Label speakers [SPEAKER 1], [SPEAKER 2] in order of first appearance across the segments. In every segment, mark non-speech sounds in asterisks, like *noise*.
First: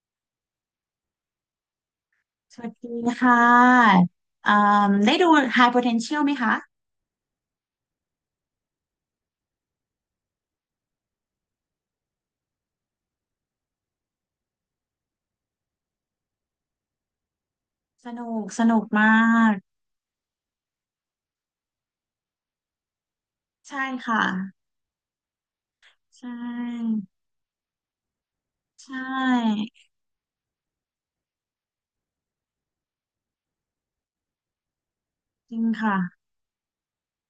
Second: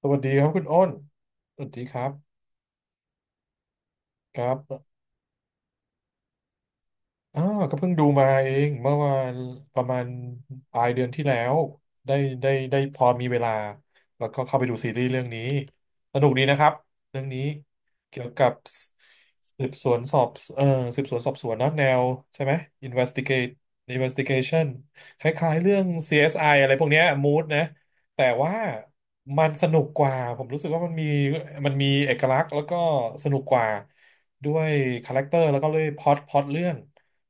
[SPEAKER 1] สวัสดีครับคุณอ้น สวัสดีครับ
[SPEAKER 2] สวัสดีค่ะ
[SPEAKER 1] ครั
[SPEAKER 2] อ่า
[SPEAKER 1] บ
[SPEAKER 2] ได้ดู High Potential ไหมคะ
[SPEAKER 1] อ่าก็เพิ่งดูมาเองเมื่อวานประมาณปลายเดือนที่แล้วได้ได้พอมีเวลาแล้วก็เข้าไปดูซีรีส์เรื่องนี้สนุกดีนะครับเรื่องนี้
[SPEAKER 2] ส
[SPEAKER 1] เกี่ยว
[SPEAKER 2] นุ
[SPEAKER 1] กั
[SPEAKER 2] ก
[SPEAKER 1] บ
[SPEAKER 2] สนุกมาก
[SPEAKER 1] สืบสวนสอบเอ่อสืบสวนสอบสวนเนอะแนวใช่ไหม investigate
[SPEAKER 2] ใช่ค่ะ
[SPEAKER 1] investigation คล้ายๆเรื่อง
[SPEAKER 2] ใช
[SPEAKER 1] CSI อสไออะไรพวก
[SPEAKER 2] ่
[SPEAKER 1] เนี้ย mood นะแต่ว่า
[SPEAKER 2] ใช
[SPEAKER 1] มัน
[SPEAKER 2] ่
[SPEAKER 1] สนุกกว่าผมรู้สึกว่ามันมีเอกลักษณ์แล้วก็สนุกกว่าด้วยคาแรคเตอร์
[SPEAKER 2] จ
[SPEAKER 1] แล้
[SPEAKER 2] ริ
[SPEAKER 1] ว
[SPEAKER 2] ง
[SPEAKER 1] ก็เลย
[SPEAKER 2] ค่ะ
[SPEAKER 1] พล็อตเรื่อง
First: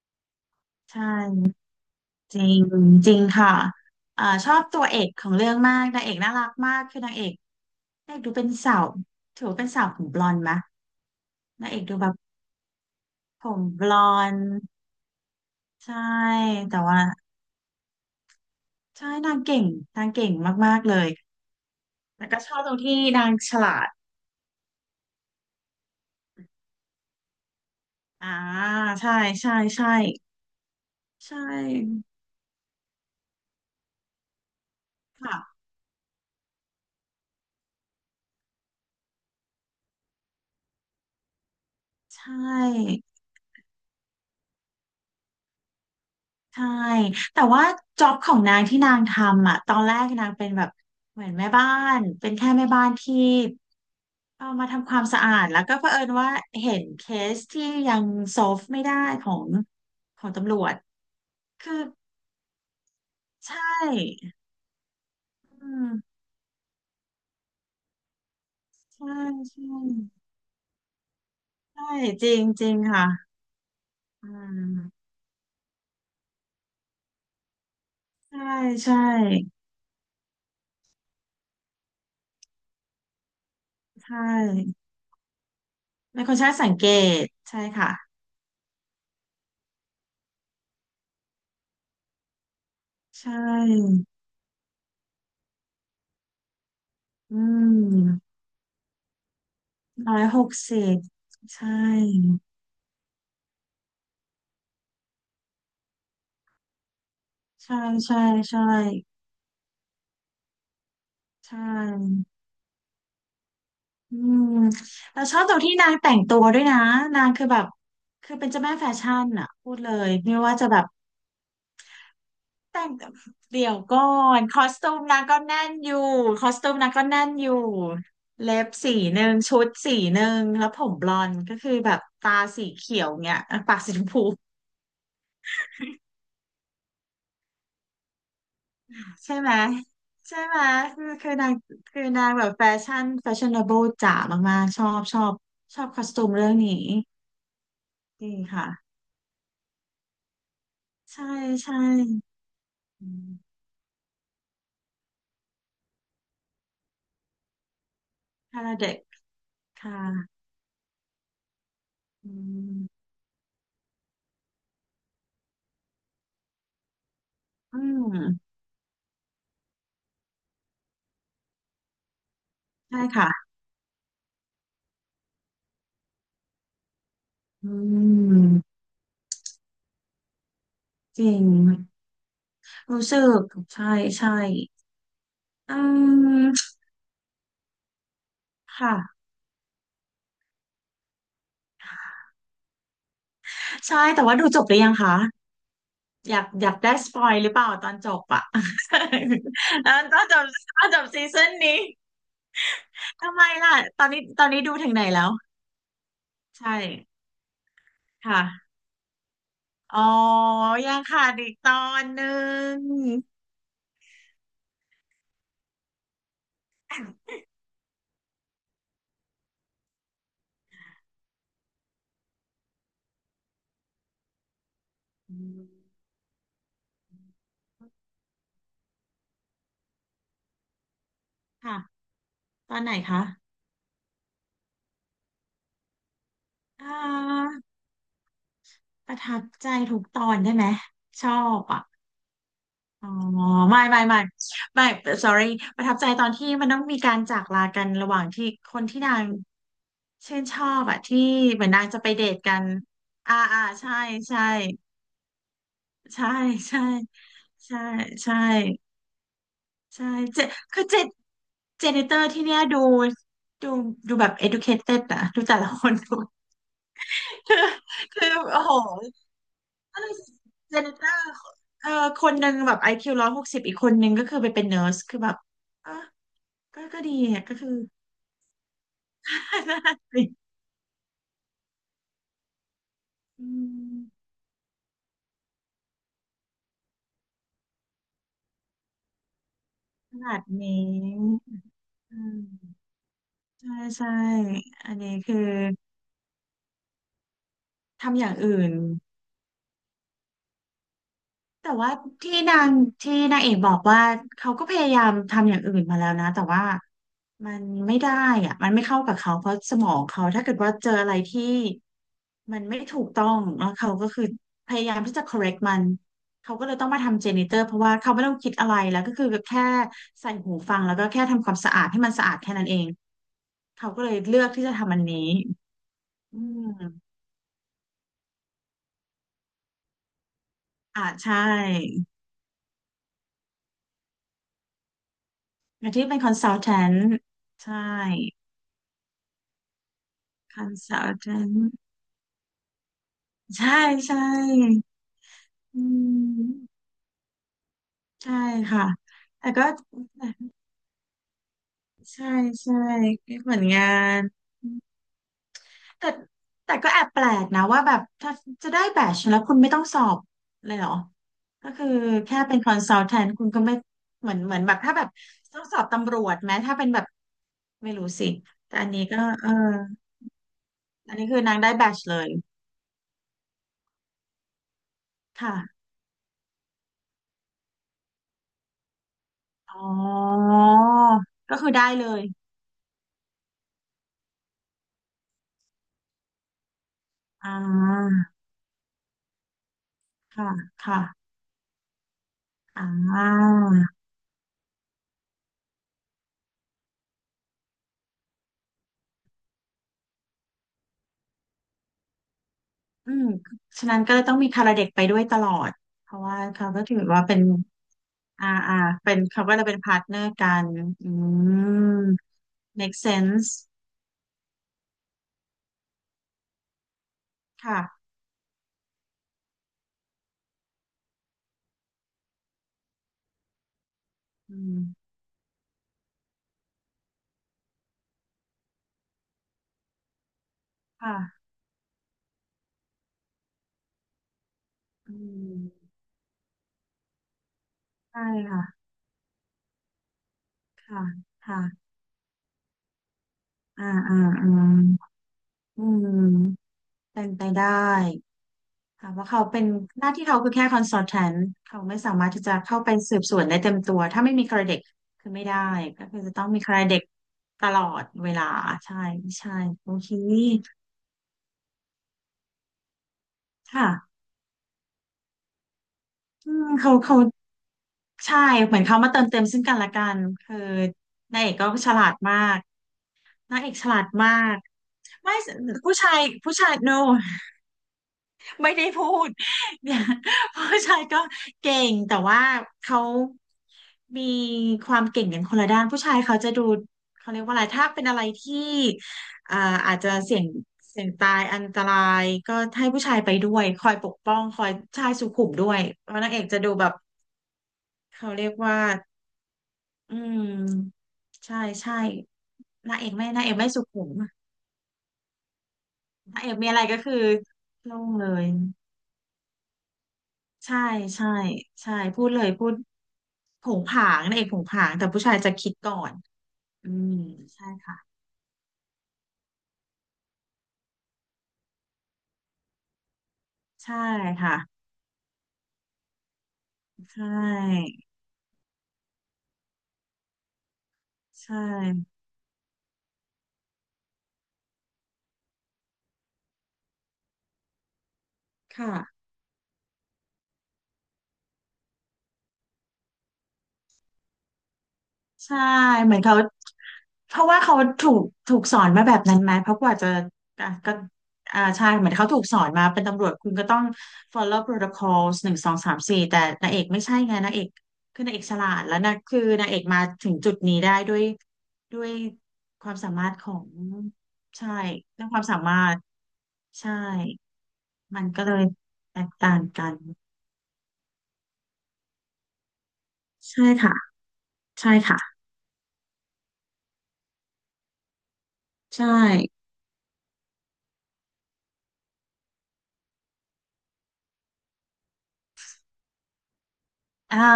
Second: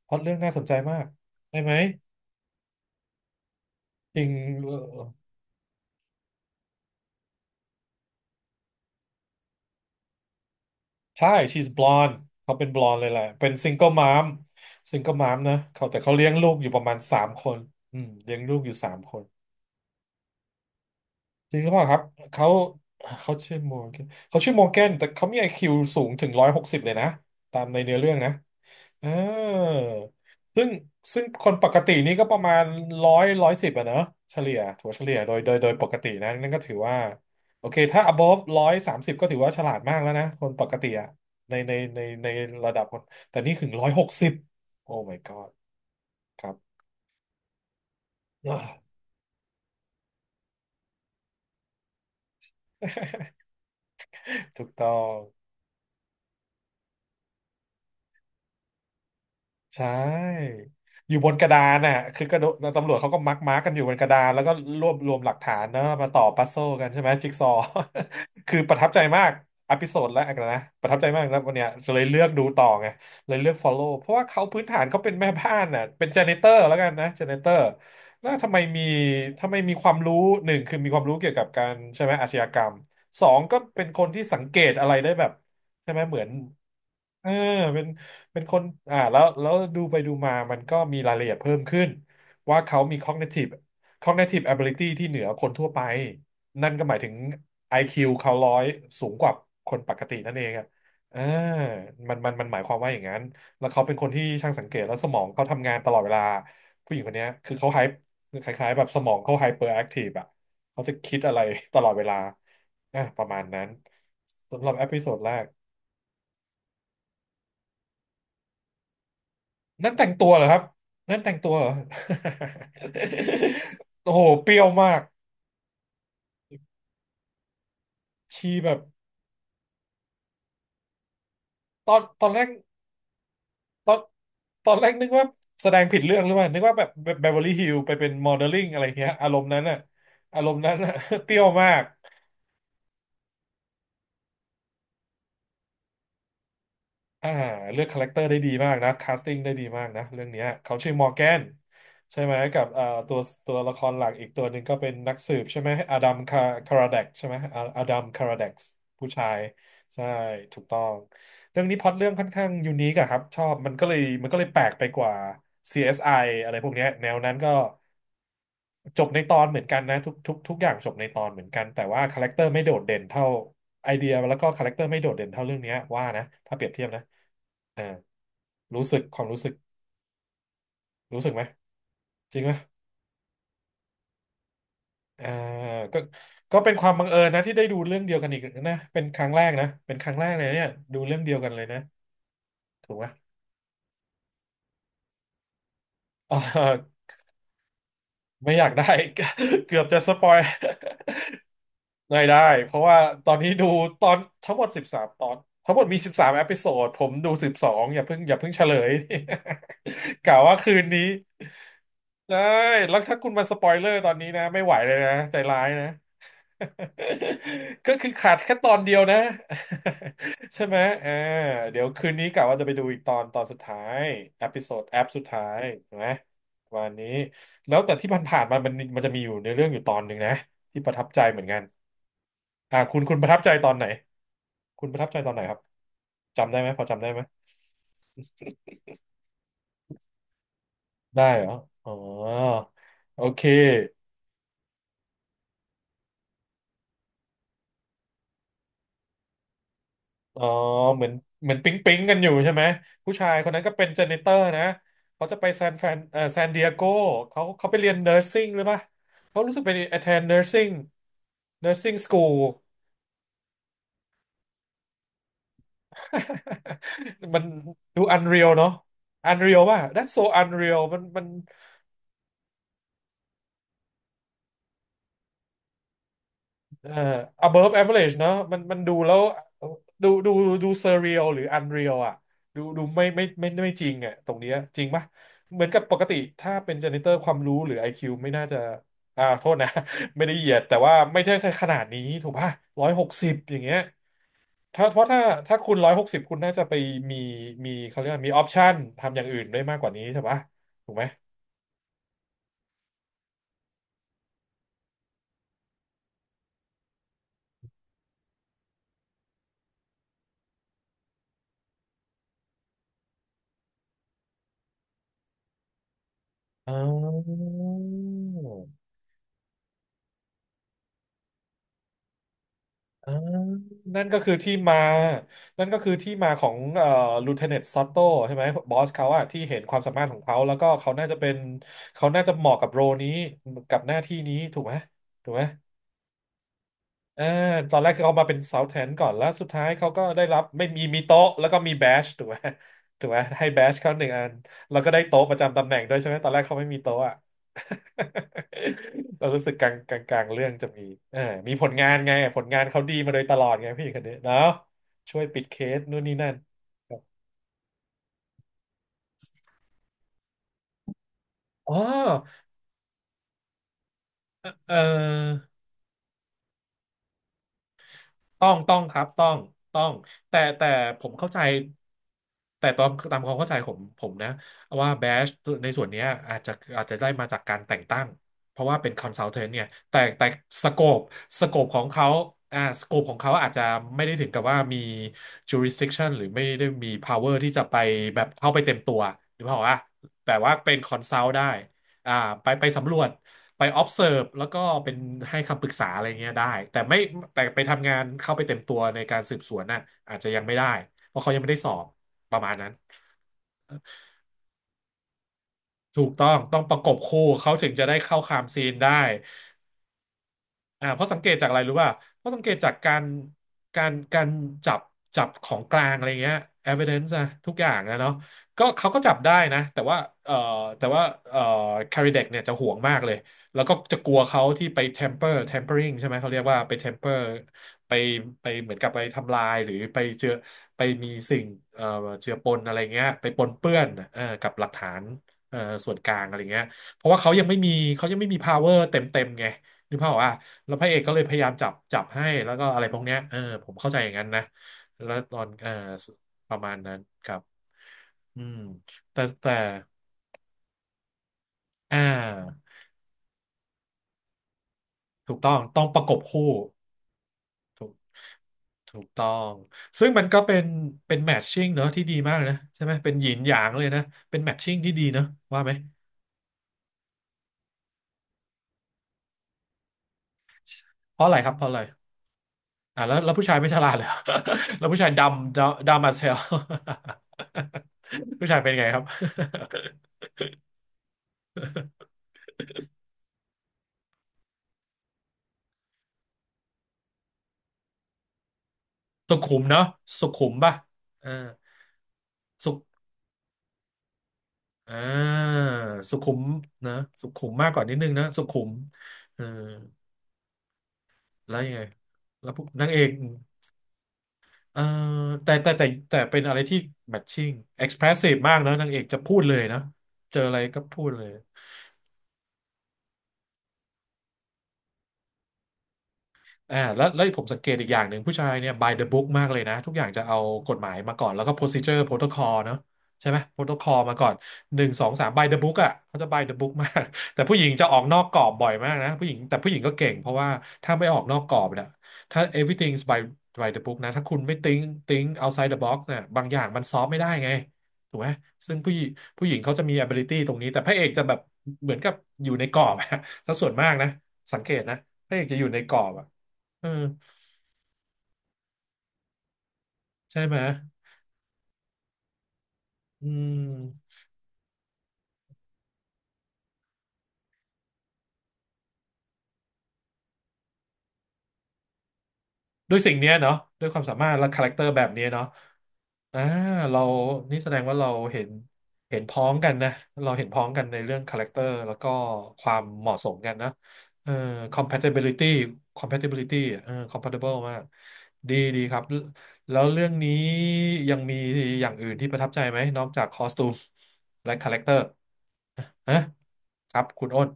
[SPEAKER 1] พล็อตเรื่องน่าสนใจมา
[SPEAKER 2] ใช่
[SPEAKER 1] กได้ไหม
[SPEAKER 2] จริงจริงค่ะ
[SPEAKER 1] จริ
[SPEAKER 2] อ่า
[SPEAKER 1] ง
[SPEAKER 2] ชอบ
[SPEAKER 1] เออ
[SPEAKER 2] ตัวเอกของเรื่องมากนางเอกน่ารักมากคือนางเอกนางเอกดูเป็นสาวถือว่าเป็นสาวผมบลอนด์ไหม
[SPEAKER 1] ใช่ she's
[SPEAKER 2] นางเอกดูแบ
[SPEAKER 1] blonde
[SPEAKER 2] บ
[SPEAKER 1] เขาเป็นบลอนเลยแหละ
[SPEAKER 2] ผ
[SPEAKER 1] เป็น
[SPEAKER 2] ม
[SPEAKER 1] ซิง
[SPEAKER 2] บ
[SPEAKER 1] เกิล
[SPEAKER 2] ล
[SPEAKER 1] ม
[SPEAKER 2] อ
[SPEAKER 1] m ม
[SPEAKER 2] นด์
[SPEAKER 1] ซิงเกิลม m มนะเขา
[SPEAKER 2] ใช่
[SPEAKER 1] แต่เขาเลี้ยงลูกอยู่
[SPEAKER 2] แต่
[SPEAKER 1] ประมาณ
[SPEAKER 2] ว่า
[SPEAKER 1] สามคนอืมเลี้ยงลูกอยู่สาม
[SPEAKER 2] ใช่
[SPEAKER 1] คน
[SPEAKER 2] นางเก่ง นางเก่งมากๆเลย
[SPEAKER 1] จริงหรือเปล่าครับ
[SPEAKER 2] แล้วก็
[SPEAKER 1] เขา
[SPEAKER 2] ชอบตรงที่นา
[SPEAKER 1] เขา
[SPEAKER 2] งฉ
[SPEAKER 1] ชื่อโม
[SPEAKER 2] ลาด
[SPEAKER 1] เกนเขาชื่อโมเกนแต่เขามีไอคิวสูงถึงร้อยหกสิบเลยนะตามในเนื้อเรื่อง
[SPEAKER 2] อ่า
[SPEAKER 1] นะ เออ
[SPEAKER 2] ใช่ใช่ใช่
[SPEAKER 1] ซึ่งซึ่ง
[SPEAKER 2] ใช
[SPEAKER 1] คนปกติ
[SPEAKER 2] ่
[SPEAKER 1] นี่ก็ประมาณร้อยสิบอะเนอะเฉลี่ยถั่วเฉลี่ยโดยโดย
[SPEAKER 2] ค่ะ
[SPEAKER 1] โดยปกตินะนั่นก็ถือว่าโอเคถ้า above 130ก็ถือว่าฉลาดมากแล้วนะคนปกติอะในในใน
[SPEAKER 2] ใช
[SPEAKER 1] ในระดับคน
[SPEAKER 2] ่
[SPEAKER 1] แต่นี่ถึงร้อยหกสิบโอ้ my god ครับ
[SPEAKER 2] ใช่แต่ว่าจ็อบของนางที่นางทำอ่ะตอนแรกนางเป็นแบบเหมือนแม่บ้านเป็นแค่แม่บ้านที่
[SPEAKER 1] *laughs*
[SPEAKER 2] เอา
[SPEAKER 1] ถู
[SPEAKER 2] มา
[SPEAKER 1] กต้อ
[SPEAKER 2] ทำความสะอาด
[SPEAKER 1] ง
[SPEAKER 2] แล้วก็เผอิญว่าเห็นเคสที่ยังโซฟไม่ได้ของ
[SPEAKER 1] ใช
[SPEAKER 2] ของ
[SPEAKER 1] ่
[SPEAKER 2] ตำรวจ
[SPEAKER 1] อยู่บนกระดา
[SPEAKER 2] คือ
[SPEAKER 1] นน่ะคือกระโดดตำรวจเขาก็มัก
[SPEAKER 2] ใช
[SPEAKER 1] มาร์กกันอยู่บนกระดาน
[SPEAKER 2] ่
[SPEAKER 1] แล้วก็รวบรวมหลักฐาน
[SPEAKER 2] อื
[SPEAKER 1] เนอะ
[SPEAKER 2] ม
[SPEAKER 1] มาต่อปัซเซิลกันใช่ไหมจิ๊กซอว์ *laughs* คือประทับใจ
[SPEAKER 2] ใช่
[SPEAKER 1] มาก
[SPEAKER 2] ใช่
[SPEAKER 1] อพิโซดแรกนะประทับใจมากแล้ววันเนี้ย
[SPEAKER 2] ใช่
[SPEAKER 1] เลยเลือ
[SPEAKER 2] จ
[SPEAKER 1] ก
[SPEAKER 2] ริ
[SPEAKER 1] ดู
[SPEAKER 2] ง
[SPEAKER 1] ต่
[SPEAKER 2] จ
[SPEAKER 1] อ
[SPEAKER 2] ริง
[SPEAKER 1] ไง
[SPEAKER 2] ค่ะ
[SPEAKER 1] เลยเลือก follow เพราะว่า
[SPEAKER 2] อื
[SPEAKER 1] เขาพื้น
[SPEAKER 2] ม
[SPEAKER 1] ฐานเขาเป็นแม่บ้านน่ะเป็น janitor แล้วกันนะ janitor แล้ว
[SPEAKER 2] ใช่ใช่
[SPEAKER 1] ทำไมมีความรู้หนึ่งคือมีความรู้เกี่ยวกับการใช่ไหมอาชญากรรมสองก็เป็นคน
[SPEAKER 2] ใช่
[SPEAKER 1] ที่สังเกตอะไรได้แบบใช่ไหมเหมื
[SPEAKER 2] เป็
[SPEAKER 1] อ
[SPEAKER 2] น
[SPEAKER 1] น
[SPEAKER 2] คนช่างสังเกต
[SPEAKER 1] เออ
[SPEAKER 2] ใช่
[SPEAKER 1] เป็น
[SPEAKER 2] ค่ะ
[SPEAKER 1] เป็นคนแล้วดูไปดูมา มันก็มีรายละเอียดเพิ่มขึ้น ว่าเขามี
[SPEAKER 2] ใช ่
[SPEAKER 1] cognitive ability ที่เหนือคนทั่วไป นั่นก็หมายถึง
[SPEAKER 2] อื
[SPEAKER 1] IQ เขา
[SPEAKER 2] ม
[SPEAKER 1] ร้อยสูงกว่าคนปก
[SPEAKER 2] ร้
[SPEAKER 1] ติ
[SPEAKER 2] อย
[SPEAKER 1] นั่น
[SPEAKER 2] ห
[SPEAKER 1] เอ
[SPEAKER 2] ก
[SPEAKER 1] งอ่ะ
[SPEAKER 2] สิบ
[SPEAKER 1] อ่า
[SPEAKER 2] ใช่
[SPEAKER 1] มันหมายความว่าอย่างนั้น แล้วเขาเป็นคนที่ช่างสังเกต แล้วสมองเขาทำงานตลอดเวลาผู้หญิงคนเนี้ย คือเขา
[SPEAKER 2] ใช่
[SPEAKER 1] ไฮ
[SPEAKER 2] ใช่
[SPEAKER 1] ค
[SPEAKER 2] ใช่
[SPEAKER 1] ล้ายๆแบบสมองเขาไฮเปอร์แอคทีฟอ่ะเขาจะคิดอะไร
[SPEAKER 2] ใช
[SPEAKER 1] ตลอดเวลา
[SPEAKER 2] ่
[SPEAKER 1] อ่ะประมาณนั้น
[SPEAKER 2] อืม
[SPEAKER 1] สำหรับเอพิโซด
[SPEAKER 2] เรา
[SPEAKER 1] แร
[SPEAKER 2] ชอบ
[SPEAKER 1] ก
[SPEAKER 2] ตรงที่นางแต่งตัวด้วยนะนางคือแบบคือเป็นเจ้าแม่แฟชั่นอะพูดเล
[SPEAKER 1] นั่นแต่
[SPEAKER 2] ย
[SPEAKER 1] งตัว
[SPEAKER 2] ไม่
[SPEAKER 1] เหรอค
[SPEAKER 2] ว่า
[SPEAKER 1] รับ
[SPEAKER 2] จะแบบ
[SPEAKER 1] นั่นแต่งตัวเหรอ
[SPEAKER 2] แต่งเดี๋ยว
[SPEAKER 1] *laughs*
[SPEAKER 2] ก่อ
[SPEAKER 1] โอ้โห
[SPEAKER 2] น
[SPEAKER 1] เป
[SPEAKER 2] ค
[SPEAKER 1] รี้ย
[SPEAKER 2] อ
[SPEAKER 1] ว
[SPEAKER 2] สตู
[SPEAKER 1] มาก
[SPEAKER 2] มนางก็แน่นอยู่คอสตูมนางก็แน่นอยู่
[SPEAKER 1] ชี
[SPEAKER 2] เล็
[SPEAKER 1] แบ
[SPEAKER 2] บ
[SPEAKER 1] บ
[SPEAKER 2] สีหนึ่งชุดสีหนึ่งแล้วผมบลอนด์ก็คือ
[SPEAKER 1] ต
[SPEAKER 2] แบ
[SPEAKER 1] อน
[SPEAKER 2] บ
[SPEAKER 1] ตอน
[SPEAKER 2] ตา
[SPEAKER 1] แรก
[SPEAKER 2] สีเขียวเงี้ยปาก
[SPEAKER 1] ต
[SPEAKER 2] สี
[SPEAKER 1] อน
[SPEAKER 2] ชมพู
[SPEAKER 1] ตอนแรกนึกว่าแสดงผิดเรื่องหรือเปล่านึกว่าแบบเบเวอร์ลี่ฮิลไปเป็นโมเดลลิ่งอะไรเงี้ย
[SPEAKER 2] ใช่ไหมใช่
[SPEAKER 1] อารม
[SPEAKER 2] ไหม
[SPEAKER 1] ณ์นั้นน่ะ
[SPEAKER 2] คือ
[SPEAKER 1] *laughs* เป
[SPEAKER 2] คือ
[SPEAKER 1] รี้ยว
[SPEAKER 2] นาง
[SPEAKER 1] มาก
[SPEAKER 2] คือนางแบบแฟชั่นแฟชั่น n น b บ e จ๋ามากๆชอบชอบชอบคอสตูมเรื่องนี้
[SPEAKER 1] อ่าเลือกคาแรคเตอ
[SPEAKER 2] จ
[SPEAKER 1] ร์
[SPEAKER 2] ริ
[SPEAKER 1] ได้
[SPEAKER 2] ง
[SPEAKER 1] ดี
[SPEAKER 2] ค่ะ
[SPEAKER 1] มากนะคาสติ้งได้ดีมากนะเรื่องเนี้ยเขาชื่อมอร์แก
[SPEAKER 2] ใช่
[SPEAKER 1] น
[SPEAKER 2] ใช่
[SPEAKER 1] ใช่ไหมกับ
[SPEAKER 2] อื
[SPEAKER 1] ตั
[SPEAKER 2] ม
[SPEAKER 1] วละครหลักอีกตัวหนึ่งก็เป็นนักสืบใช่ไหมอดัมคาคาราเดกใช่ไหมอาอดัมคาราเดก
[SPEAKER 2] คาราเด็ก
[SPEAKER 1] ผู้ชาย
[SPEAKER 2] ค
[SPEAKER 1] ใช่
[SPEAKER 2] ่ะ
[SPEAKER 1] ถูกต้องเรื่องนี้พล็อตเรื่องค่อ
[SPEAKER 2] อื
[SPEAKER 1] นข้างยูนิคอะ
[SPEAKER 2] ม
[SPEAKER 1] ครับชอบมันก็เลยแปลกไปกว่า CSI อสไออะไรพวกเนี้ยแนวนั้นก็
[SPEAKER 2] อืม
[SPEAKER 1] จบในตอนเหมือนกันนะทุกอย่างจบในตอนเหมือนกันแต่ว่าคาแรคเตอร์ไม่โดดเด่
[SPEAKER 2] ใช่
[SPEAKER 1] นเท่า
[SPEAKER 2] ค่ะ
[SPEAKER 1] ไอเดียแล้วก็คาแรคเตอร์ไม่โดดเด่นเท่าเรื่องเนี้ยว่านะถ้าเปรียบเทียบนะ
[SPEAKER 2] อืม
[SPEAKER 1] รู้สึกความรู้สึกรู้
[SPEAKER 2] จ
[SPEAKER 1] สึ
[SPEAKER 2] ริ
[SPEAKER 1] กไหม
[SPEAKER 2] ง
[SPEAKER 1] จริงไหม
[SPEAKER 2] รู้สึกใช่ใช่
[SPEAKER 1] อ่า
[SPEAKER 2] อื
[SPEAKER 1] ก็ก็เป็
[SPEAKER 2] ม
[SPEAKER 1] นความบังเอิญนะที่ได้ดูเรื่องเดียวกันอีกนะ
[SPEAKER 2] ค่ะ
[SPEAKER 1] เป็นครั้งแรกนะเป็นครั้งแรกเลยเนี่ยดูเรื่องเดียวกันเลยนะถูกไหม
[SPEAKER 2] ใช่แต่ว่าดูจบหรือยังคะอ
[SPEAKER 1] อ่
[SPEAKER 2] ยากอยากได้
[SPEAKER 1] า
[SPEAKER 2] สปอยหรือเปล่าตอนจบอะ
[SPEAKER 1] ไม่อยากได้ *laughs* เกือบจะส
[SPEAKER 2] *laughs* ตอ
[SPEAKER 1] ป
[SPEAKER 2] น
[SPEAKER 1] อ
[SPEAKER 2] จ
[SPEAKER 1] ย
[SPEAKER 2] บตอนจบซีซั่นนี้
[SPEAKER 1] ได้ เพราะว่าตอ
[SPEAKER 2] ทำ
[SPEAKER 1] น
[SPEAKER 2] ไม
[SPEAKER 1] นี้ดู
[SPEAKER 2] ล่ะต
[SPEAKER 1] ต
[SPEAKER 2] อ
[SPEAKER 1] อ
[SPEAKER 2] น
[SPEAKER 1] น
[SPEAKER 2] นี้ตอน
[SPEAKER 1] ทั้งห
[SPEAKER 2] นี้
[SPEAKER 1] มด
[SPEAKER 2] ดู
[SPEAKER 1] สิบ
[SPEAKER 2] ถึง
[SPEAKER 1] สา
[SPEAKER 2] ไหน
[SPEAKER 1] มต
[SPEAKER 2] แล้
[SPEAKER 1] อ
[SPEAKER 2] ว
[SPEAKER 1] นทั้งหมดมีสิบสามเอพิโซ
[SPEAKER 2] ใช่
[SPEAKER 1] ดผมดู12อย่าเพิ่งเฉ
[SPEAKER 2] ค่ะ
[SPEAKER 1] ลย
[SPEAKER 2] อ๋อ
[SPEAKER 1] *laughs* กล่าวว่าคืน
[SPEAKER 2] ยัง
[SPEAKER 1] นี้
[SPEAKER 2] ขาดอีกตอนหนึ่
[SPEAKER 1] ได้
[SPEAKER 2] ง
[SPEAKER 1] แล้วถ้าคุณมาสปอยเลอร์ตอนนี้นะไม่ไหวเลยนะใจร้ายนะ
[SPEAKER 2] *coughs*
[SPEAKER 1] *laughs* ก็คือขาดแค่ตอนเดียวนะ *laughs* ใช่ไหมอ่าเดี๋ยวคืนนี้กะว่าจะไปดูอีกตอนตอนสุดท้ายเอพิโซดแอปสุด
[SPEAKER 2] อื
[SPEAKER 1] ท้า
[SPEAKER 2] ม
[SPEAKER 1] ยถูกไหมวันนี้แล้วแต่ที่ผ่านๆมามันจะมีอยู่ในเรื่องอยู่ตอนหนึ่งนะที่ประทับใจเหมือนกัน
[SPEAKER 2] ค่ะต
[SPEAKER 1] อ่า
[SPEAKER 2] อนไหน
[SPEAKER 1] คุณคุณ
[SPEAKER 2] คะ
[SPEAKER 1] ประทับใจตอนไหนคุณประทับใจตอนไหนครับจำได้ไหมพอ
[SPEAKER 2] อ่
[SPEAKER 1] จำได้ไหม
[SPEAKER 2] าประทับใจทุกตอนได้ไหม
[SPEAKER 1] ได้
[SPEAKER 2] ชอ
[SPEAKER 1] เหรอ
[SPEAKER 2] บอ่ะ
[SPEAKER 1] อ๋อ
[SPEAKER 2] อ๋อ
[SPEAKER 1] โอเค
[SPEAKER 2] ไม่ไม่ไม่ไม่ sorry ประทับใจตอนที่มันต้องมีการจากลากันระหว่างที่คนที่นางชื่
[SPEAKER 1] อ๋
[SPEAKER 2] น
[SPEAKER 1] อ
[SPEAKER 2] ชอบอ่ะ
[SPEAKER 1] เหมือน
[SPEAKER 2] ที่
[SPEAKER 1] เหมือน
[SPEAKER 2] เหมือน
[SPEAKER 1] ปิ๊ง
[SPEAKER 2] นาง
[SPEAKER 1] ปิ๊
[SPEAKER 2] จะ
[SPEAKER 1] ง
[SPEAKER 2] ไป
[SPEAKER 1] กัน
[SPEAKER 2] เด
[SPEAKER 1] อยู่
[SPEAKER 2] ท
[SPEAKER 1] ใช่
[SPEAKER 2] กั
[SPEAKER 1] ไหม
[SPEAKER 2] น
[SPEAKER 1] ผู้ชาย
[SPEAKER 2] อ่า
[SPEAKER 1] คนนั้
[SPEAKER 2] อ่า
[SPEAKER 1] นก็เป็น
[SPEAKER 2] ใช่
[SPEAKER 1] เจเนเตอ
[SPEAKER 2] ใช่
[SPEAKER 1] ร์นะเขาจะไปซานแฟน
[SPEAKER 2] ใช่
[SPEAKER 1] ซานดิเอ
[SPEAKER 2] ใช่
[SPEAKER 1] โกเขาไป
[SPEAKER 2] ใช่
[SPEAKER 1] เรียนเ u อร์
[SPEAKER 2] ใช่
[SPEAKER 1] ซิ่งหรือเปล่าเขารู้สึกไป
[SPEAKER 2] ใช่
[SPEAKER 1] attend
[SPEAKER 2] เจ
[SPEAKER 1] nursing
[SPEAKER 2] คือเจเจ
[SPEAKER 1] nursing
[SPEAKER 2] เนเตอร์
[SPEAKER 1] school
[SPEAKER 2] ที่เนี้ยดูดู ดูแบบ educated อะดูแต่ละคนดู
[SPEAKER 1] *laughs* มัน
[SPEAKER 2] *laughs* คือ
[SPEAKER 1] ดู
[SPEAKER 2] คือ
[SPEAKER 1] unreal
[SPEAKER 2] โอ้
[SPEAKER 1] เนอะ
[SPEAKER 2] โห
[SPEAKER 1] unreal ป่ะ that's so
[SPEAKER 2] เจ
[SPEAKER 1] unreal
[SPEAKER 2] เน
[SPEAKER 1] มัน
[SPEAKER 2] เตอ
[SPEAKER 1] มัน
[SPEAKER 2] ร์คนหนึ่งแบบไอคิวร้อยหกสิบอีกคนหนึ่งก็คือไปเป็นเน r ร์สคือแบบเออก็
[SPEAKER 1] เอ่อ
[SPEAKER 2] ก็ดีอะก็คือ
[SPEAKER 1] above average เนอะมันดูแล้ว
[SPEAKER 2] *laughs* น่า
[SPEAKER 1] ดู
[SPEAKER 2] สิ
[SPEAKER 1] ดูดู surreal หรือ unreal อ่ะดูดูไม่ไม่
[SPEAKER 2] อื
[SPEAKER 1] ไม่ไม่จริงอ่ะต
[SPEAKER 2] ม
[SPEAKER 1] รงเนี้ยจริงปะเหมือนกับปกติถ้าเป็น janitor ความรู้หรือ IQ ไม่น่าจะโทษนะ
[SPEAKER 2] ข
[SPEAKER 1] *laughs* ไม่ได้
[SPEAKER 2] นา
[SPEAKER 1] เห
[SPEAKER 2] ด
[SPEAKER 1] ยียดแต่
[SPEAKER 2] นี้
[SPEAKER 1] ว่าไม่ได้ขนาดนี้
[SPEAKER 2] อื
[SPEAKER 1] ถูกปะ
[SPEAKER 2] ม
[SPEAKER 1] ร้อยหกสิบอย่าง
[SPEAKER 2] ใช่
[SPEAKER 1] เงี้ย
[SPEAKER 2] ใช่
[SPEAKER 1] ถ้า
[SPEAKER 2] อัน
[SPEAKER 1] เพราะ
[SPEAKER 2] นี้
[SPEAKER 1] ถ้า
[SPEAKER 2] คือ
[SPEAKER 1] ถ้าคุณร้อยหกสิบคุณน่าจะไปมีมีเขาเรียก
[SPEAKER 2] ทำ
[SPEAKER 1] ว่า
[SPEAKER 2] อย่า
[SPEAKER 1] มี
[SPEAKER 2] ง
[SPEAKER 1] ออป
[SPEAKER 2] อื่
[SPEAKER 1] ชั
[SPEAKER 2] น
[SPEAKER 1] นทำอย่างอื่นได้มากกว่านี้ใช่ปะถูกไหม
[SPEAKER 2] แต่ว่าที่นางที่นางเอกบอกว่าเขาก็พยายามทำอย่างอื่นมาแล้วนะแต่ว่ามันไม่ได้อะมันไม่เข้ากับเขาเพราะสมองเขาถ้าเกิดว่าเจออะไรที่มันไม่ถูกต้องแล้วเขาก็คือพยายามที่จะ correct มันเขาก็เล
[SPEAKER 1] อ๋
[SPEAKER 2] ย
[SPEAKER 1] อ
[SPEAKER 2] ต้องมาทำเจเนเตอร์เพราะว่าเขาไม่ต้องคิดอะไรแล้วก็คือแค่ใส่หูฟังแล้วก็แค่ทำความสะอาดให้มันสะอาดแค่นั้นเอง
[SPEAKER 1] อ่า
[SPEAKER 2] เขาก็
[SPEAKER 1] นั่น
[SPEAKER 2] เลย
[SPEAKER 1] ก็คือ
[SPEAKER 2] เลือก
[SPEAKER 1] ที่
[SPEAKER 2] ที่จะ
[SPEAKER 1] มา
[SPEAKER 2] ทำอันนี้
[SPEAKER 1] นั่นก็คือที่มา
[SPEAKER 2] อื
[SPEAKER 1] ของ
[SPEAKER 2] ม
[SPEAKER 1] ลูเทเนนต์ซัตโต้ใช่ไหมบอสเขาอะที่เห็นความสามารถของเขาแล้วก็เขา
[SPEAKER 2] อ่า
[SPEAKER 1] น่าจะเป็น
[SPEAKER 2] ใช่
[SPEAKER 1] เขาน่าจะเหมาะกับโรนี้กับหน้าที่นี้ถูกไหมถูกไหม
[SPEAKER 2] แต่ที่เป็น consultant
[SPEAKER 1] เออต
[SPEAKER 2] ใช่
[SPEAKER 1] อนแรกเขามาเป็นเ o า t h แทนก่อนแล้วสุดท้ายเขาก็ได้รับไม่มีมีโต๊ะแล้วก็มี
[SPEAKER 2] consultant
[SPEAKER 1] แบชถูกไหมถูกไหมให้แบ
[SPEAKER 2] ใช่
[SPEAKER 1] ชเขาหนึ่ง
[SPEAKER 2] ใช่
[SPEAKER 1] อันแล้วก็ได้โต๊ะประจำตำแหน่
[SPEAKER 2] อื
[SPEAKER 1] งด้วยใช่ไหมตอนแรกเขาไม่มี
[SPEAKER 2] ม
[SPEAKER 1] โต๊ะอะ
[SPEAKER 2] ใช่ค่ะ
[SPEAKER 1] *laughs* เรารู้
[SPEAKER 2] แต่
[SPEAKER 1] สึกก
[SPEAKER 2] ก็
[SPEAKER 1] ลางกลางกลางเรื่องจะมีเออมีผลงานไง
[SPEAKER 2] ใช่
[SPEAKER 1] ผลงาน
[SPEAKER 2] ใช่
[SPEAKER 1] เขาดีมาโดยตลอ
[SPEAKER 2] เห
[SPEAKER 1] ด
[SPEAKER 2] มือน
[SPEAKER 1] ไง
[SPEAKER 2] งา
[SPEAKER 1] พี่คนนี้
[SPEAKER 2] น
[SPEAKER 1] เนาะช่วยปิดเคสนู่น
[SPEAKER 2] แต่
[SPEAKER 1] นี่นั่น
[SPEAKER 2] แต่ก็แอบแปลกนะว่าแบบถ้าจะได้แบชแล้วคุณไม่ต้องสอบเลยเหรอก็
[SPEAKER 1] อ๋อ
[SPEAKER 2] คือแค่เป็นคอนซัลแทนคุณก็ไม่เหมือนเหมือนแบ
[SPEAKER 1] เอ
[SPEAKER 2] บถ้าแบบ
[SPEAKER 1] อ
[SPEAKER 2] ต้องสอบตำรวจไหมถ้าเป็นแบบไม่รู้สิ
[SPEAKER 1] ต้องต้
[SPEAKER 2] แต่
[SPEAKER 1] อง
[SPEAKER 2] อัน
[SPEAKER 1] ค
[SPEAKER 2] นี้
[SPEAKER 1] รับ
[SPEAKER 2] ก็
[SPEAKER 1] ต้อง
[SPEAKER 2] เออ
[SPEAKER 1] ต้องแต่ผม
[SPEAKER 2] อันนี้
[SPEAKER 1] เข้าใจ
[SPEAKER 2] คือนางได้แบชเลย
[SPEAKER 1] แต่ตามความเข้าใจผมนะว่าแบชใน
[SPEAKER 2] ค่ะ
[SPEAKER 1] ส่วนเนี้ยอาจจะได้มาจากการแต่งตั้งเพราะว่าเป็นคอนซัลเทนต์เนี่ย
[SPEAKER 2] อ๋อ
[SPEAKER 1] แต่สโกปสโก
[SPEAKER 2] ก็
[SPEAKER 1] ป
[SPEAKER 2] คือ
[SPEAKER 1] ขอ
[SPEAKER 2] ได้
[SPEAKER 1] ง
[SPEAKER 2] เล
[SPEAKER 1] เขา
[SPEAKER 2] ย
[SPEAKER 1] สโกปของเขาอาจจะไม่ได้ถึงกับว่ามี jurisdiction หรือไม่ได้มี power
[SPEAKER 2] อ่
[SPEAKER 1] ที่จะไปแบ
[SPEAKER 2] า
[SPEAKER 1] บเข้าไปเต็มตัวหรือเปล่าอะแต่
[SPEAKER 2] ค่ะ
[SPEAKER 1] ว่าเป็นคอ
[SPEAKER 2] ค่ะ
[SPEAKER 1] นซัล t ได้อ่าไปไปสำรวจ
[SPEAKER 2] อ่
[SPEAKER 1] ไป
[SPEAKER 2] า
[SPEAKER 1] observe แล้วก็เป็นให้คำปรึกษาอะไรเงี้ยได้แต่ไม่แต่ไปทำงานเข้าไปเต็มตัวในการสืบสวนน่ะอาจจะยังไม่ได้เพราะเขายังไม่ได้สอบประมาณนั้น
[SPEAKER 2] อืมฉะนั้นก็เลยต้องมีคาราเด็กไปด้วยตลอด
[SPEAKER 1] ถู
[SPEAKER 2] เพ
[SPEAKER 1] ก
[SPEAKER 2] ราะ
[SPEAKER 1] ต้อง
[SPEAKER 2] ว่า
[SPEAKER 1] ต้อง
[SPEAKER 2] เขา
[SPEAKER 1] ประ
[SPEAKER 2] ก็
[SPEAKER 1] ก
[SPEAKER 2] ถื
[SPEAKER 1] บ
[SPEAKER 2] อ
[SPEAKER 1] คู่
[SPEAKER 2] ว่าเป็น
[SPEAKER 1] เขาถึงจะได้เข้าคาม
[SPEAKER 2] อ่า
[SPEAKER 1] ซีน
[SPEAKER 2] อ่า
[SPEAKER 1] ได้
[SPEAKER 2] เป็นเขาก็จะเป็นพาร์ทเนอร์กัน
[SPEAKER 1] เพ
[SPEAKER 2] อื
[SPEAKER 1] ราะสังเกตจากอะไรรู้ป่ะ
[SPEAKER 2] ม
[SPEAKER 1] เพราะสังเกตจากกา
[SPEAKER 2] make
[SPEAKER 1] ร
[SPEAKER 2] sense
[SPEAKER 1] การการจับจับของกลางอะไรเงี้ย evidence อะทุกอย่าง
[SPEAKER 2] ค่ะ
[SPEAKER 1] นะเนาะก็เขาก็จับได้นะแต่ว่าเอ่อแต่ว่าเอ่อ Carradec เนี่ยจะห่วงมากเลยแล้วก็จะกลัวเขา
[SPEAKER 2] อื
[SPEAKER 1] ที่ไป
[SPEAKER 2] ม
[SPEAKER 1] temper tampering ใช่ไหมเขาเรียกว่าไป temper ไปไปเหมือนกับไปทำลายหรือไปเจือไปมี
[SPEAKER 2] ค่ะ
[SPEAKER 1] สิ่งเอ่อเจือปนอะไรเงี้ยไปปนเปื้อนกับหลักฐาน
[SPEAKER 2] อื
[SPEAKER 1] เอ่อส่
[SPEAKER 2] ม
[SPEAKER 1] วนกลางอะไรเงี้ยเพราะว่าเขายังไม่มีเขายัง
[SPEAKER 2] ใช่
[SPEAKER 1] ไม่มี
[SPEAKER 2] ค่ะ
[SPEAKER 1] power เต็มไง นึกภาพออกอ่ะแล้วพระเอก
[SPEAKER 2] ค่ะ
[SPEAKER 1] ก็เลยพยายามจับ
[SPEAKER 2] ค่ะ
[SPEAKER 1] จับให้แล้วก็อะไรพวกเนี้ยเออผม
[SPEAKER 2] อ่า
[SPEAKER 1] เข้าใจอย่าง
[SPEAKER 2] อ่า
[SPEAKER 1] นั้นนะ
[SPEAKER 2] อืม
[SPEAKER 1] แล้วตอนเออ
[SPEAKER 2] อื
[SPEAKER 1] ประ
[SPEAKER 2] ม
[SPEAKER 1] มาณนั้น
[SPEAKER 2] เป็
[SPEAKER 1] ค
[SPEAKER 2] น
[SPEAKER 1] รับ
[SPEAKER 2] ไปได้
[SPEAKER 1] อืม
[SPEAKER 2] ค่ะ
[SPEAKER 1] แต่
[SPEAKER 2] ว่าะเขา
[SPEAKER 1] แต่
[SPEAKER 2] เป็นหน้าที่เขาคือแค่คอนซ l t แ n นเขาไม่
[SPEAKER 1] อ่า
[SPEAKER 2] สามารถที่จะเข้าไปสืบสวนได้เต็มตัวถ้าไม่มีค r เด็ t คือ
[SPEAKER 1] ถูก
[SPEAKER 2] ไม่
[SPEAKER 1] ต้อ
[SPEAKER 2] ได้
[SPEAKER 1] งต้องป
[SPEAKER 2] ก็
[SPEAKER 1] ระก
[SPEAKER 2] คื
[SPEAKER 1] บ
[SPEAKER 2] อจะต้อง
[SPEAKER 1] คู่
[SPEAKER 2] มีค r เด็ t ตลอ
[SPEAKER 1] ถูก
[SPEAKER 2] ดเวลาใช่
[SPEAKER 1] ต้อ
[SPEAKER 2] ใช่
[SPEAKER 1] ง
[SPEAKER 2] โอ
[SPEAKER 1] ซึ่ง
[SPEAKER 2] เค
[SPEAKER 1] มันก็เป็นเป็นแมทชิ่งเนอะที่ดีมากนะใช่ไหมเป็นหยินหยางเล
[SPEAKER 2] ค่ะ
[SPEAKER 1] ยนะเป็นแมทชิ่งที่ดีเนอะว่าไหม
[SPEAKER 2] อืมเขาใช่เหมือนเขามาเติมเต็มซึ่งกันและกันคือ
[SPEAKER 1] เพราะอะไร
[SPEAKER 2] นาย
[SPEAKER 1] ค
[SPEAKER 2] เอ
[SPEAKER 1] รับ
[SPEAKER 2] ก
[SPEAKER 1] เพ
[SPEAKER 2] ก็
[SPEAKER 1] ราะอะไร
[SPEAKER 2] ฉลาดมาก
[SPEAKER 1] แล้วผู้ชาย
[SPEAKER 2] นางเอ
[SPEAKER 1] ไม่
[SPEAKER 2] ก
[SPEAKER 1] ฉ
[SPEAKER 2] ฉ
[SPEAKER 1] ลาด
[SPEAKER 2] ลา
[SPEAKER 1] เล
[SPEAKER 2] ด
[SPEAKER 1] ย
[SPEAKER 2] มาก
[SPEAKER 1] *laughs* แล้วผู้ชาย
[SPEAKER 2] ไม่
[SPEAKER 1] ดำดำ
[SPEAKER 2] ผู้
[SPEAKER 1] ดำ
[SPEAKER 2] ชา
[SPEAKER 1] มา
[SPEAKER 2] ย
[SPEAKER 1] เซล
[SPEAKER 2] ผู้ชาย no
[SPEAKER 1] *laughs* ผู้ชายเป็
[SPEAKER 2] ไม่
[SPEAKER 1] นไง
[SPEAKER 2] ได้
[SPEAKER 1] ครับ
[SPEAKER 2] พูด
[SPEAKER 1] *laughs*
[SPEAKER 2] *laughs* เนี่ยเพราะชายก็เก่งแต่ว่าเขามีความเก่งกันคนละด้านผู้ชายเขาจะดูเขาเรียกว่าอะไรถ้าเป็นอะไรที่
[SPEAKER 1] สุขุ
[SPEAKER 2] อ่า
[SPEAKER 1] มเนาะ
[SPEAKER 2] อาจจะ
[SPEAKER 1] สุ
[SPEAKER 2] เสี่ย
[SPEAKER 1] ขุ
[SPEAKER 2] ง
[SPEAKER 1] มป่ะ
[SPEAKER 2] เสี่ยง
[SPEAKER 1] เอ
[SPEAKER 2] ตา
[SPEAKER 1] อ
[SPEAKER 2] ยอันตรายก็
[SPEAKER 1] สุข
[SPEAKER 2] ให้ผู้ชายไปด้วยคอยปกป้องคอย
[SPEAKER 1] อ่
[SPEAKER 2] ชายสุขุ
[SPEAKER 1] า
[SPEAKER 2] มด้วยเพ
[SPEAKER 1] สุ
[SPEAKER 2] ราะนา
[SPEAKER 1] ขุ
[SPEAKER 2] งเอ
[SPEAKER 1] ม
[SPEAKER 2] กจะดูแบ
[SPEAKER 1] นะ
[SPEAKER 2] บ
[SPEAKER 1] สุขุมมากกว่านิดนึงนะ
[SPEAKER 2] เขา
[SPEAKER 1] สุ
[SPEAKER 2] เรียก
[SPEAKER 1] ขุม
[SPEAKER 2] ว่า
[SPEAKER 1] เออ
[SPEAKER 2] อืม
[SPEAKER 1] แล้
[SPEAKER 2] ใช่
[SPEAKER 1] วยังไง
[SPEAKER 2] ใช่
[SPEAKER 1] แล้วพวกนาง
[SPEAKER 2] นา
[SPEAKER 1] เอ
[SPEAKER 2] งเอ
[SPEAKER 1] ก
[SPEAKER 2] กไม่นางเอกไม่สุขุม
[SPEAKER 1] เออแต่เป็
[SPEAKER 2] นา
[SPEAKER 1] น
[SPEAKER 2] งเอ
[SPEAKER 1] อะ
[SPEAKER 2] ก
[SPEAKER 1] ไร
[SPEAKER 2] มี
[SPEAKER 1] ที่
[SPEAKER 2] อะไรก็คือ
[SPEAKER 1] แมทชิ่ง
[SPEAKER 2] โล่งเล
[SPEAKER 1] expressive
[SPEAKER 2] ย
[SPEAKER 1] มากนะนางเอกจะพูดเลยนะเจออะไร
[SPEAKER 2] ใช่
[SPEAKER 1] ก็พูดเล
[SPEAKER 2] ใช่
[SPEAKER 1] ย
[SPEAKER 2] ใช่พูดเลยพูดผงผางนางเอกผงผางแต่ผู้ชายจะคิดก่อน
[SPEAKER 1] อ่า
[SPEAKER 2] อื
[SPEAKER 1] แล้ว
[SPEAKER 2] ม
[SPEAKER 1] แล้วผมสัง
[SPEAKER 2] ใช่
[SPEAKER 1] เกตอีกอ
[SPEAKER 2] ค่ะ
[SPEAKER 1] ย่างหนึ่งผู้ชายเนี่ย by the book มากเลยนะทุกอย่างจะเอากฎหมายมาก่อนแล้วก็ procedure protocol เนอะใช่ไหม
[SPEAKER 2] ใช่
[SPEAKER 1] protocol มาก่อน
[SPEAKER 2] ค่ะ
[SPEAKER 1] หนึ่งสองสาม by the book อ่ะเขาจะ by the book มาก
[SPEAKER 2] ใช
[SPEAKER 1] *laughs* แต่ผู้หญิงจะ
[SPEAKER 2] ่
[SPEAKER 1] ออกนอกกรอบบ่อยมากนะผู้หญิงแต่ผู้หญิงก็เก่งเพราะว่าถ้าไม่ออกนอกกร
[SPEAKER 2] ใช่
[SPEAKER 1] อบเนี่ยถ้า everything's by by the book นะถ้าคุณไม่ think think outside the box เนี่ยบางอย่างมันซอฟไม่ได้ไงถูกไหมซึ่งผู้หญิง
[SPEAKER 2] ค่ะ
[SPEAKER 1] ผู้หญิงเขาจะมี ability ตรงนี้แต่พระเอกจะแบบเหมือนกับอยู่ในกรอบอะ *laughs* ซะส่วนมากนะสังเกตนะพระเอกจะ
[SPEAKER 2] ใช่
[SPEAKER 1] อยู่ในกรอ
[SPEAKER 2] เห
[SPEAKER 1] บ
[SPEAKER 2] มือน
[SPEAKER 1] อะ
[SPEAKER 2] เขา
[SPEAKER 1] เออ
[SPEAKER 2] เพราะว่าเขาถูกสอนมาแบบนั้นไหมเพราะกว่าจะ
[SPEAKER 1] ใช่ไหม
[SPEAKER 2] อ่ะก็อ่าใช่เหมือนเขาถูกสอนมาเป็นตำร
[SPEAKER 1] อื
[SPEAKER 2] วจคุณก็ต้อง
[SPEAKER 1] ม
[SPEAKER 2] follow protocols 1 2 3 4แต่นางเอกไม่ใช่ไงนางเอกคือนางเอกฉลาดแล้วนะคือนางเอกมาถึงจุดนี้ได้ด้วยด้วยควา
[SPEAKER 1] ด้ว
[SPEAKER 2] ม
[SPEAKER 1] ย
[SPEAKER 2] สา
[SPEAKER 1] สิ่ง
[SPEAKER 2] มา
[SPEAKER 1] เนี้
[SPEAKER 2] ร
[SPEAKER 1] ย
[SPEAKER 2] ถขอ
[SPEAKER 1] เนาะ
[SPEAKER 2] ง
[SPEAKER 1] ด้วยความสามารถและคาแร
[SPEAKER 2] ใช่
[SPEAKER 1] คเตอร์แบบเนี้
[SPEAKER 2] ด้ว
[SPEAKER 1] ย
[SPEAKER 2] ยควา
[SPEAKER 1] เนาะ
[SPEAKER 2] มสามารถ
[SPEAKER 1] อ่า
[SPEAKER 2] ใช่
[SPEAKER 1] เรานี่แสดงว่าเรา
[SPEAKER 2] มัน
[SPEAKER 1] เห็
[SPEAKER 2] ก็
[SPEAKER 1] น
[SPEAKER 2] เลย
[SPEAKER 1] เห็
[SPEAKER 2] แต
[SPEAKER 1] น
[SPEAKER 2] ก
[SPEAKER 1] พ้อง
[SPEAKER 2] ต่าง
[SPEAKER 1] กัน
[SPEAKER 2] กั
[SPEAKER 1] นะ
[SPEAKER 2] น
[SPEAKER 1] เราเห็นพ้องกันในเรื่องคาแรคเตอร์แล้วก็ความเหมาะสมกัน
[SPEAKER 2] ใช่
[SPEAKER 1] นะ
[SPEAKER 2] ค่ะ
[SPEAKER 1] เออ
[SPEAKER 2] ใช่ค่ะ
[SPEAKER 1] compatibility compatibility เออ compatible มาก ดีดีครับ
[SPEAKER 2] ใช่
[SPEAKER 1] แล้วเรื่องนี้ยังมีอย่างอื่นที่ประทับใจไหมนอกจากคอสตูมและคาแรคเตอร์ฮะครับ คุณ
[SPEAKER 2] อ่า
[SPEAKER 1] อ้น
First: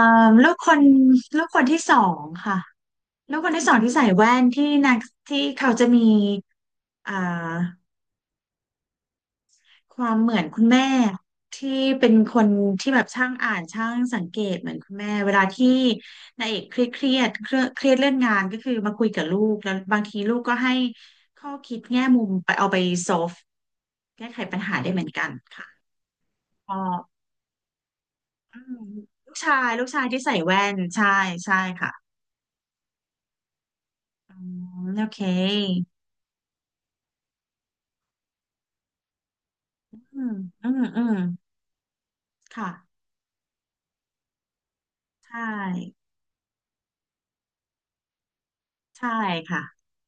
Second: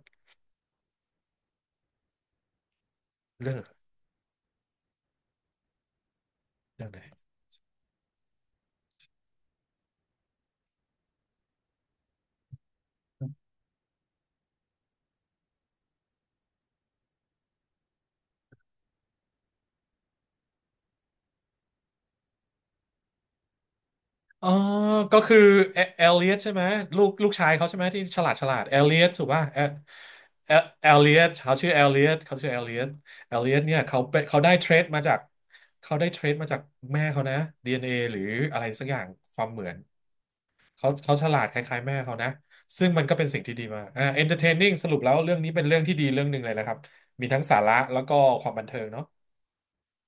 [SPEAKER 2] ลูกคนลูกคนที่สองค่ะ แล้วคน
[SPEAKER 1] เรื่อง
[SPEAKER 2] ที่สองที่ใส่แว่นที่นางที่เขาจะมี
[SPEAKER 1] เรื่องไห
[SPEAKER 2] อ่
[SPEAKER 1] น
[SPEAKER 2] าความเหมือนคุณแม่ที่เป็นคนที่แบบช่างอ่านช่างสังเกตเหมือนคุณแม่เวลาที่นายเอกเครียดเครียดเครียดเครียดเรื่องงานก็คือมาคุยกับลูกแล้วบางทีลูกก็ให้ข้อคิดแง่มุมไปเอาไปโซฟแก้ไข
[SPEAKER 1] อ๋อ
[SPEAKER 2] ปัญหาได้เหมือน
[SPEAKER 1] ก็
[SPEAKER 2] กัน
[SPEAKER 1] คือ
[SPEAKER 2] ค่ะ
[SPEAKER 1] เอเอลเลียตใช่ไหม
[SPEAKER 2] พอ
[SPEAKER 1] ลูกลูกชายเขาใช่ไหมที่ฉลาดฉลา
[SPEAKER 2] อื
[SPEAKER 1] ดเอ
[SPEAKER 2] ม
[SPEAKER 1] ลเลียตถูก
[SPEAKER 2] ลูก
[SPEAKER 1] ป่ะ
[SPEAKER 2] ชา
[SPEAKER 1] เอ
[SPEAKER 2] ยลูกชายที่ใส่
[SPEAKER 1] เอ
[SPEAKER 2] แว่น
[SPEAKER 1] เอล
[SPEAKER 2] ใช่
[SPEAKER 1] เลียตเขา
[SPEAKER 2] ใช่
[SPEAKER 1] ชื่อเอล
[SPEAKER 2] ค่ะ
[SPEAKER 1] เลียตเขาชื่อเอลเลียตเอลเลียตเนี่ยเขาเป็น
[SPEAKER 2] อืมโอเค
[SPEAKER 1] เขาได้เทรดมาจากแม่เขานะดีเอ็น n อหรืออะไรสักอย่างความเหมือน
[SPEAKER 2] อืมอืม
[SPEAKER 1] เขา
[SPEAKER 2] อืม
[SPEAKER 1] เขาฉลาดคล้ายๆแม่เขานะ
[SPEAKER 2] ค่ะ
[SPEAKER 1] ซึ่งมันก็เป็นสิ่งที่ดีมากอ่า entertaining สรุปแล้วเรื่อง
[SPEAKER 2] ใช่
[SPEAKER 1] นี้เป็นเรื่องที่ดีเรื่องหนึ่งเลยนะครับมีทั้งสาระแล้วก็ความบันเทิงเนาะ
[SPEAKER 2] ใช่ค่ะ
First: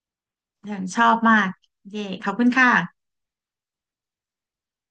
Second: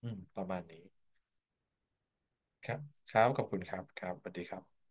[SPEAKER 1] อืมประมาณ
[SPEAKER 2] ยั
[SPEAKER 1] นี้
[SPEAKER 2] งชอบมากเย่ขอบคุณ
[SPEAKER 1] ค
[SPEAKER 2] ค่ะ
[SPEAKER 1] รับครับขอบคุณครับครับสวัสดีครับ